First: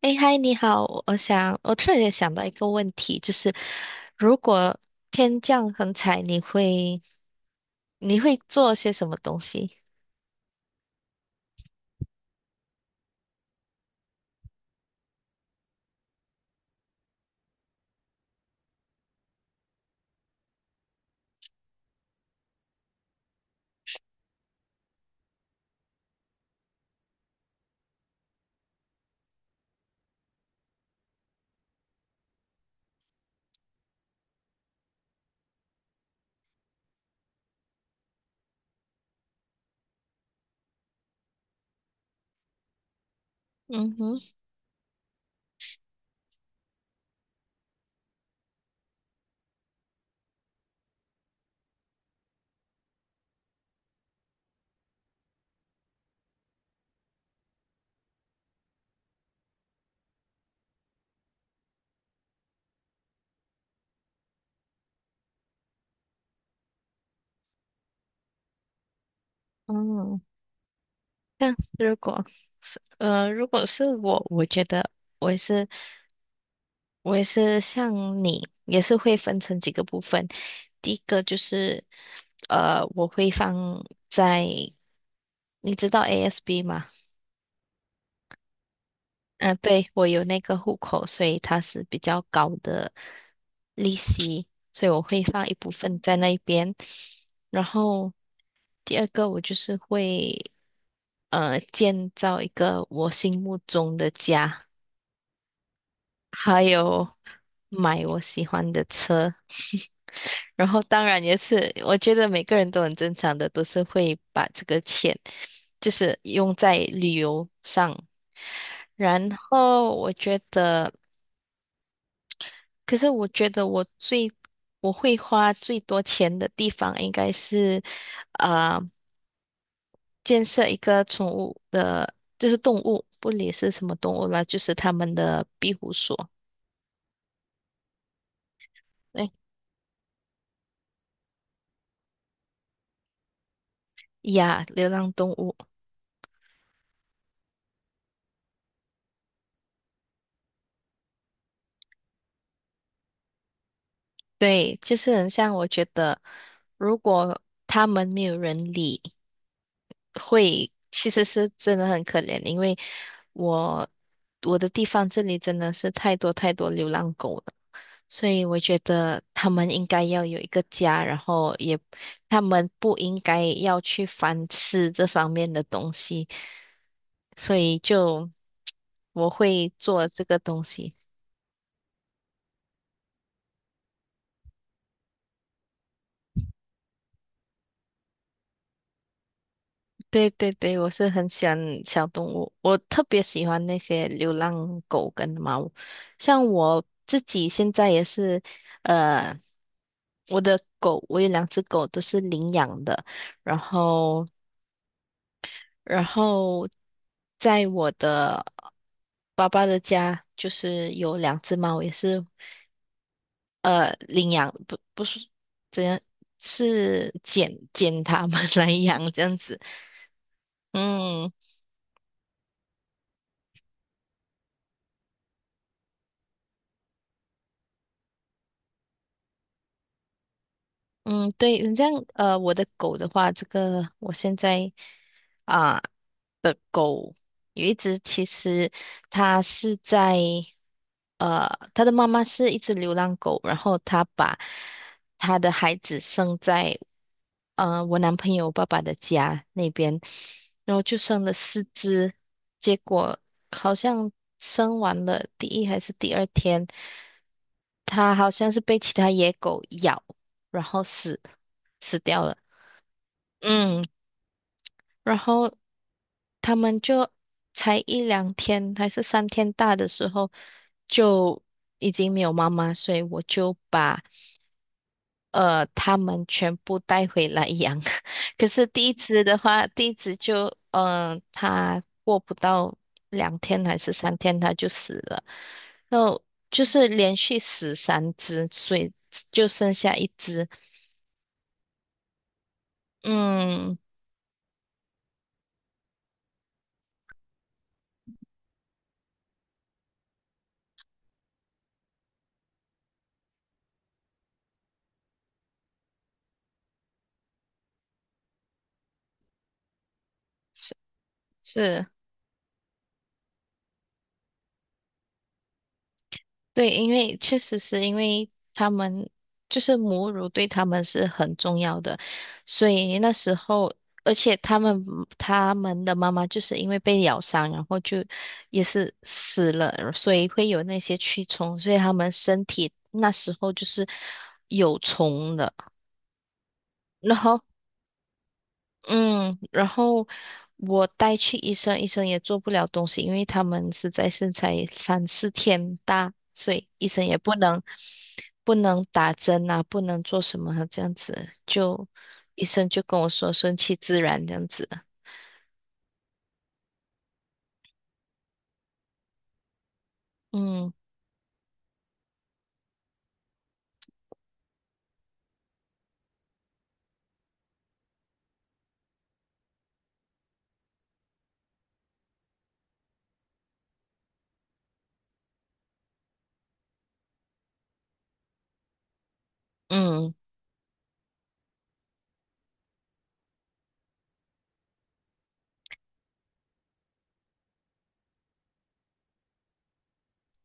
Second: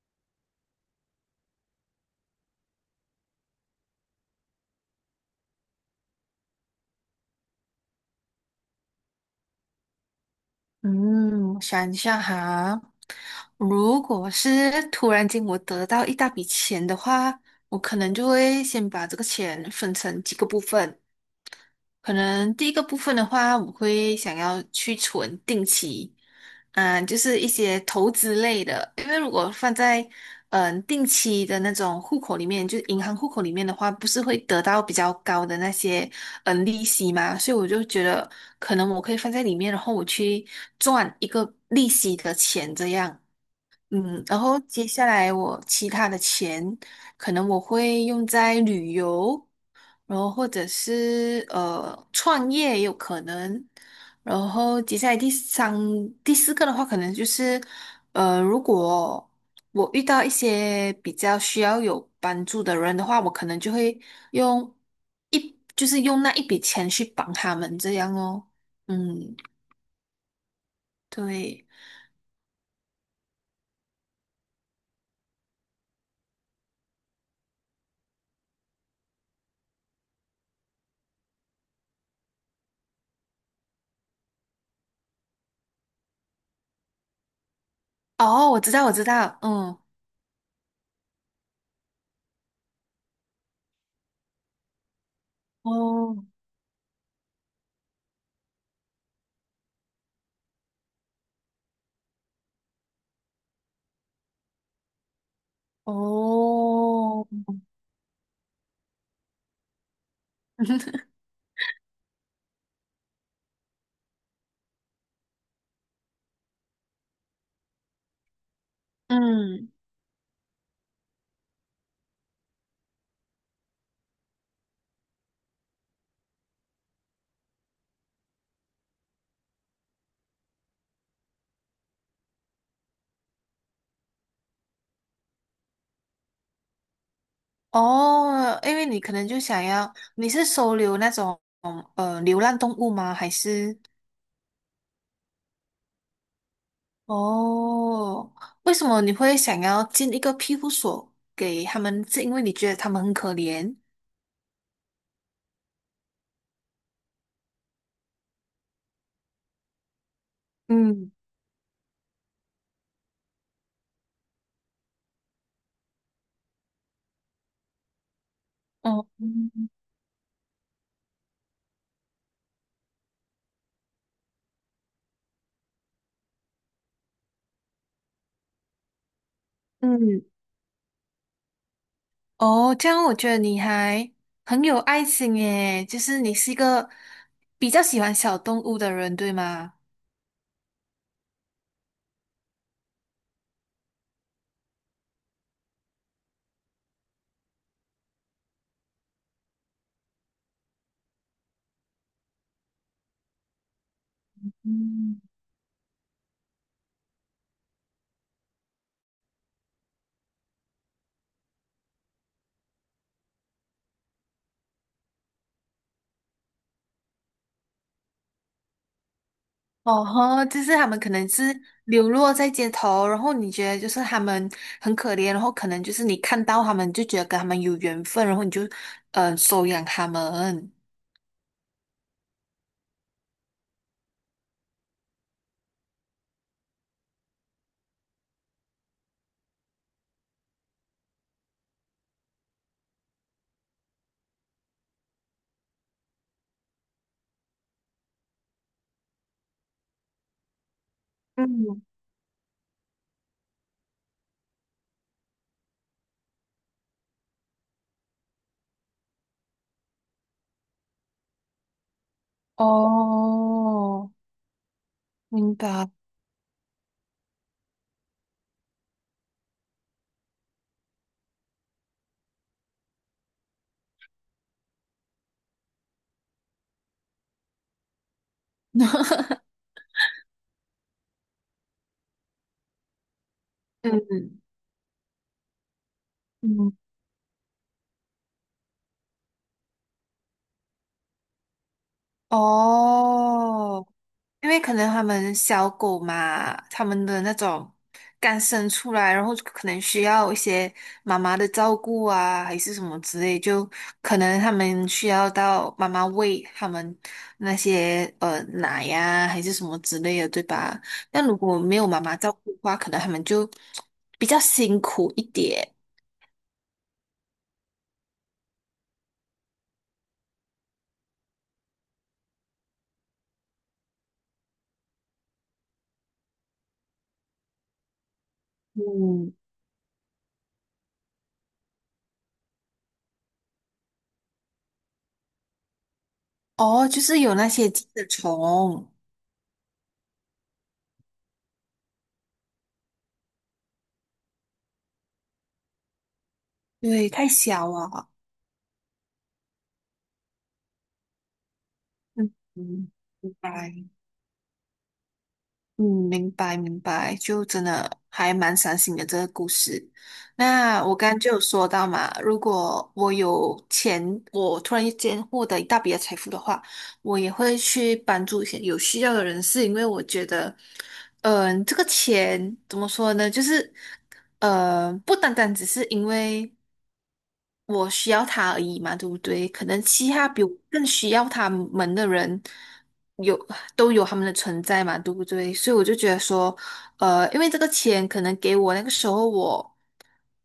哎，嗨，你好，我想，我突然也想到一个问题，就是如果天降横财，你会做些什么东西？嗯，我想一下哈，如果是突然间我得到一大笔钱的话，我可能就会先把这个钱分成几个部分，可能第一个部分的话，我会想要去存定期，就是一些投资类的，因为如果放在定期的那种户口里面，就是银行户口里面的话，不是会得到比较高的那些利息嘛，所以我就觉得可能我可以放在里面，然后我去赚一个利息的钱这样。嗯哼。然后接下来我其他的钱，可能我会用在旅游，然后或者是创业也有可能，然后接下来第三、第四个的话，可能就是如果我遇到一些比较需要有帮助的人的话，我可能就会用就是用那一笔钱去帮他们这样哦。嗯，嗯，那对。如果是我，我觉得我也是，我也是像你，也是会分成几个部分。第一个就是，我会放在，你知道 ASB 吗？哦，我知道，我知道，嗯、嗯。对，我有那个户口，所以它是比较高的利息，所以我会放一部分在哦那一边。然后第二个，我就是会建造一个我心目中的家，还有哦，买我喜欢的车。然后当 然也是，我觉得每个人都很正常的，都是会把这个钱就是用在旅游上。然嗯。后我觉得。可是我觉得我会花最多钱的地方应该是，呃，建设一个宠物的，就是动物，不理是什么动物啦，就是他们的庇护所，哦，因为你可能哎就想要，你是收留那种流浪动物吗？还是呀，流浪动物，哦，为什么你会想要建一个庇护所给他们？是因为你觉得他们很可怜？对，就是很像我觉得，如果他们没有人理，会其嗯实是真的很可怜，因为我我的地方这里真的是太多太多流浪狗了。所以我觉哦，得他们应该要有一个家，然后也他们不应该要去反思这方面的东西，所以就 我会做这嗯。个东西。哦，这样我觉得你还很有爱心耶，就是你是一个比较喜欢小动物的人，对吗？对对对，我是很喜欢小动物，我特别喜欢那些流浪狗跟猫。像我自己现在也是，呃，我的狗，我有两只狗都是领养的，然后。嗯。然后在我的爸爸的家，就是有两只猫，也是领养，不是怎样，是捡它们 来养这样子。哦吼，就是他们可能嗯是流落在街头，然后你觉得就是他们很可怜，然后可能就是你看到他们就觉得跟他们有缘分，然后你就收养他们。嗯，对，你这样我的狗的话，这个我现在啊。的狗，有一只其实它是在它的妈妈是一只流浪狗，然后它把它的孩子生在我男朋友爸爸的家那边，然后就生了四嗯，只，结果好像生完了第一还是第二天，它好像是被其他野狗咬，然后死掉了。嗯，哦，然明后白。他们就才一两天还是三天大的时候，就已经没有妈妈，所以我就把他们全部带回来养。可是第一只的话，第一只就它过不到两天还是三天，嗯它就死了。然后就嗯，是连续死三只，所以就剩下一只。嗯，哦。因为可能他们小狗嘛，他们的那种刚生出来，然后可能需要一些妈妈的照顾啊，还是什么之类，就可能他们需要到妈妈喂他们那些奶呀、还是什么之类的，对是吧？但如果没是。有妈妈照顾的话，可能他们就比较辛苦一点。对，因为确实是因为他们就是母乳对他们是很重要的，所以那时候，而且他们的妈妈就是因为被咬伤，然后就也是嗯，死了，所以会有那些蛆虫，所以他们身体那时候就是有虫的。哦，就然是有后那些寄生虫，嗯，然后我带去医生，医生也做不了东西，因为他们实在是才三四天大，所以医生对，也太不能小了。不能打针啊，不能做什么啊这样子，就嗯医生就嗯，跟我说拜顺其白。自然这样子。嗯，明白明白，就真的还蛮伤心的这个故事。嗯那我刚刚就有说到嘛，如果我有钱，我突然间获得一大笔的财富的话，我也会去帮助一些有需要的人士，因为我觉得，这个钱怎么说呢？就是，不单单只是因为。我需要他而已嘛，对不对？可能其嗯他比我更需要他们的人有都有他们的存在嘛，对不对？所以我就觉得说，因为这个钱可能给我那个时候我，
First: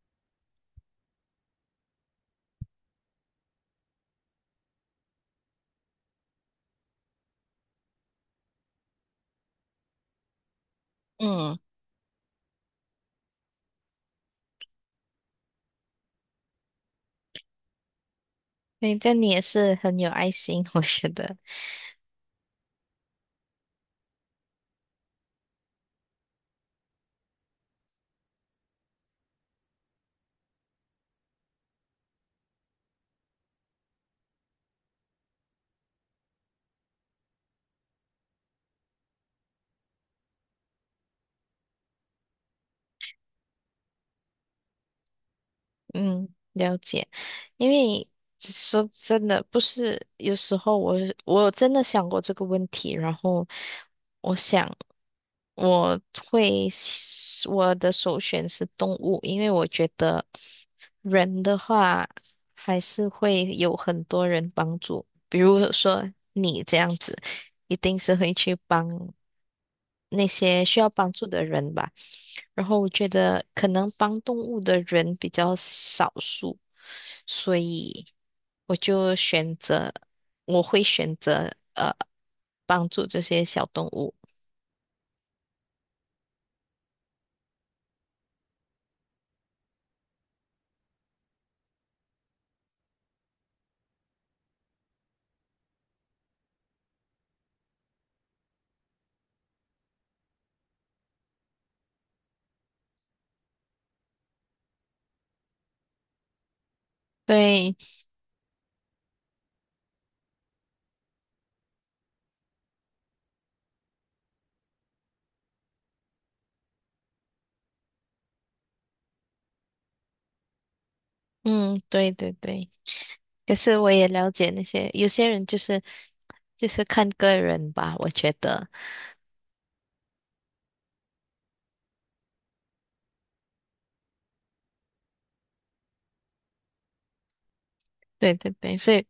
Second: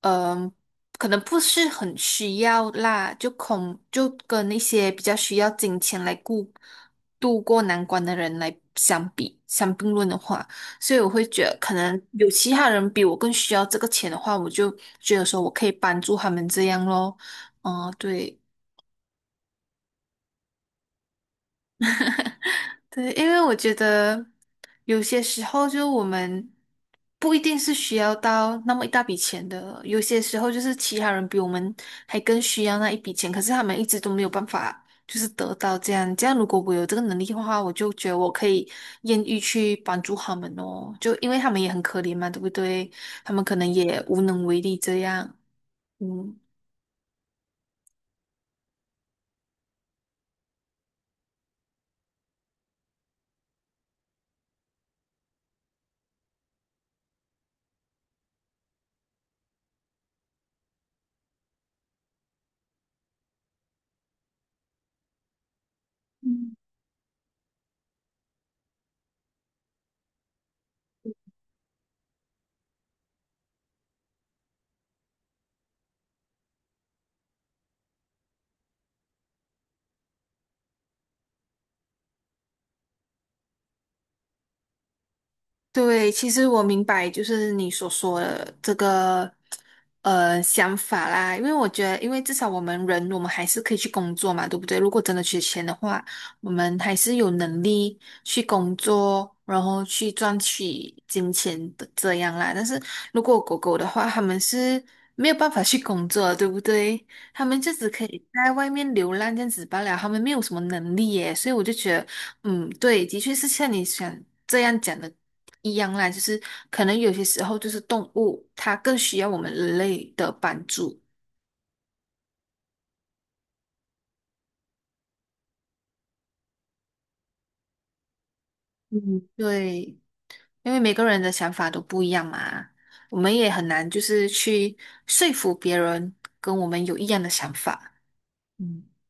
嗯、可能不是很需要啦，就跟那些比较需要金钱来顾度过难关的人来相并论的话。所以我会觉得，嗯，可能有其他人比我更需要这个钱的话，我就觉得说我可以帮助他们这样咯。嗯，对。那这你也是很有爱心，我觉得。对，因为我觉得有些时候，就我们不一定是需要到那么一大笔钱的，有些时候就是其他人比我们还更需要那一笔钱，可是他们一直都没有办法，就是得到这样。这样，如果我有这个能力的话，我就觉得我可以愿意去帮助他们哦，就因为他们也很可怜嘛，对不对？他们可能也无能为力这样。嗯，嗯。了解。因为说真的，不是有时候我真的想过这个问题，然后我想。我会，我的首选是动物，因为我觉得人的话还是会有很多人帮助，比如说你这样子，一定是会去帮那些需要帮助的人吧。然后我觉得可能帮动物的人比较少数，所以我就选择，我会选择帮助这些小动物。对，其实我明白，就是你所说的这个想法啦，因为我觉得，因为至少我们人，我们还是可以去工作嘛，对不对？如果真的缺钱的话，我们还是有能力去工作，然后去赚取金钱的这样啦。但是如果狗狗的话，他们是没有办法去工作的，对不对？他们就对，只可以在外面流浪这样子罢了，他们没有什么能力耶，所以我就觉得。嗯，对，的确是像你想这样讲的一样啦，就是可能有些时候就是动物它更需要我们人类的帮助。嗯，对对对，可是我也了解那些有些人就是就是看个人吧，我觉得，嗯对，因为每个人的想法都不一样嘛，我们也很难就是去说服别人跟我们有一样的想法。对对对，嗯所以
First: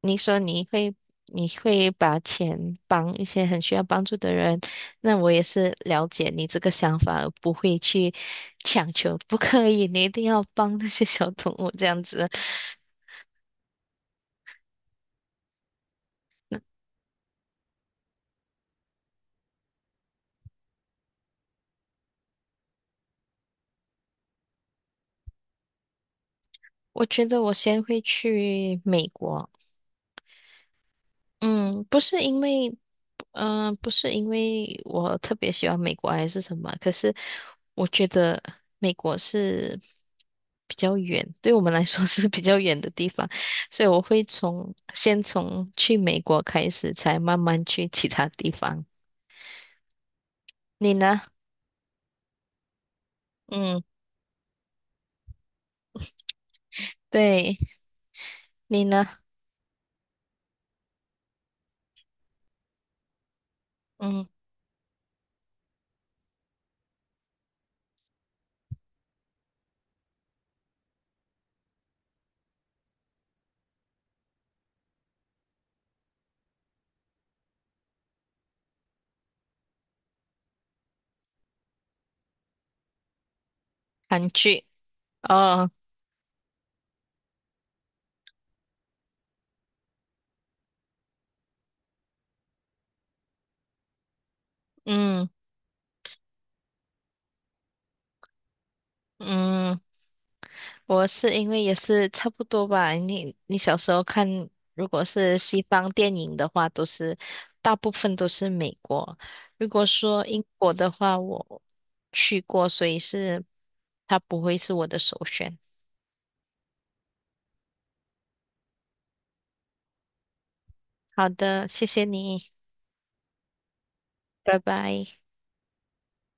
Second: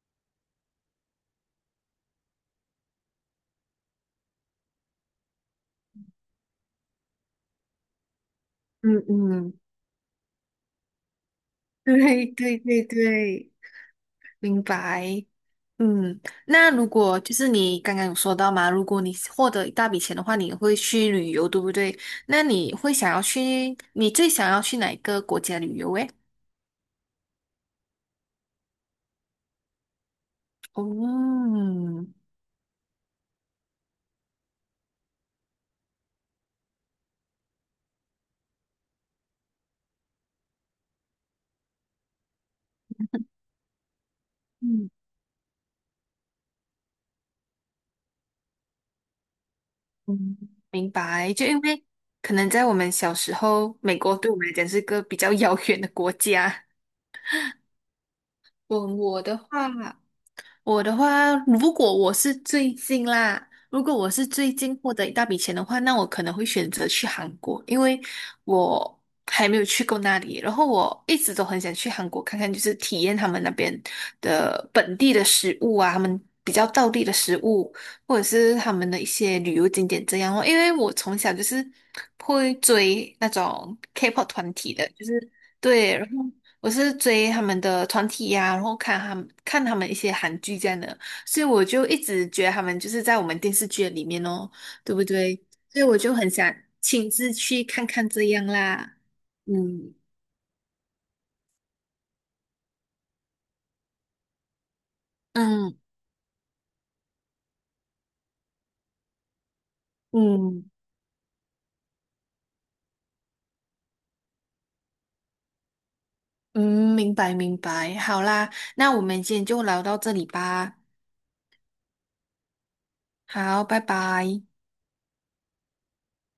你说你会把钱帮一些很需要帮助的人，那我也是了解你这个想法，而不会去强嗯求，不嗯，可以，你一定要帮那些小动物这样对子。对对对。明白。嗯，那如果就是你刚刚有说到嘛，如果你获得一大笔钱的话，你会去旅游，对不对？那你会想要去，你最想要去哪一个国家旅游？诶？我觉得我先会去美国，哦，嗯，不是因为。不是因为我特别喜欢美国还是什么，可是我觉得美国是比较远，对我们来说是比较远的地方，所以我会从嗯先从去美国开始，才慢慢去其他地方。嗯，明你呢？白。就因为可能在我们小时候，嗯，美国对我们来讲是个比较遥远的国家。对，你我呢？我的话。我的话，如果我是最近啦，如果我嗯，是最近获得一大笔钱的话，那我可能会选择去韩国，因为我还没有去过那里，然后我一直都很想去韩国看看，就是体验他们那边的本地的食物啊，他们比较道地的食物，或者是他们的一些旅游景点这样哦。因为我从小就是会追那种 K-pop 韩团剧。体的，就是哦，对，然后。我是追他们的团体呀、然后看他们一些韩剧这样的，所以我就一直觉得他们就是在我们电视剧里面哦，对不嗯对？所以我就很想亲自去看看这样啦。嗯。嗯我是因为也是差不多吧。你你小时候看，如果是西嗯方电影的话，都是大部分都是美国。如果说英嗯国的话，我去过，所以是它不会是我的首选。嗯，明白明白，好啦，那我们今天就聊到这里吧，好的，谢谢你，好，拜拜。拜拜。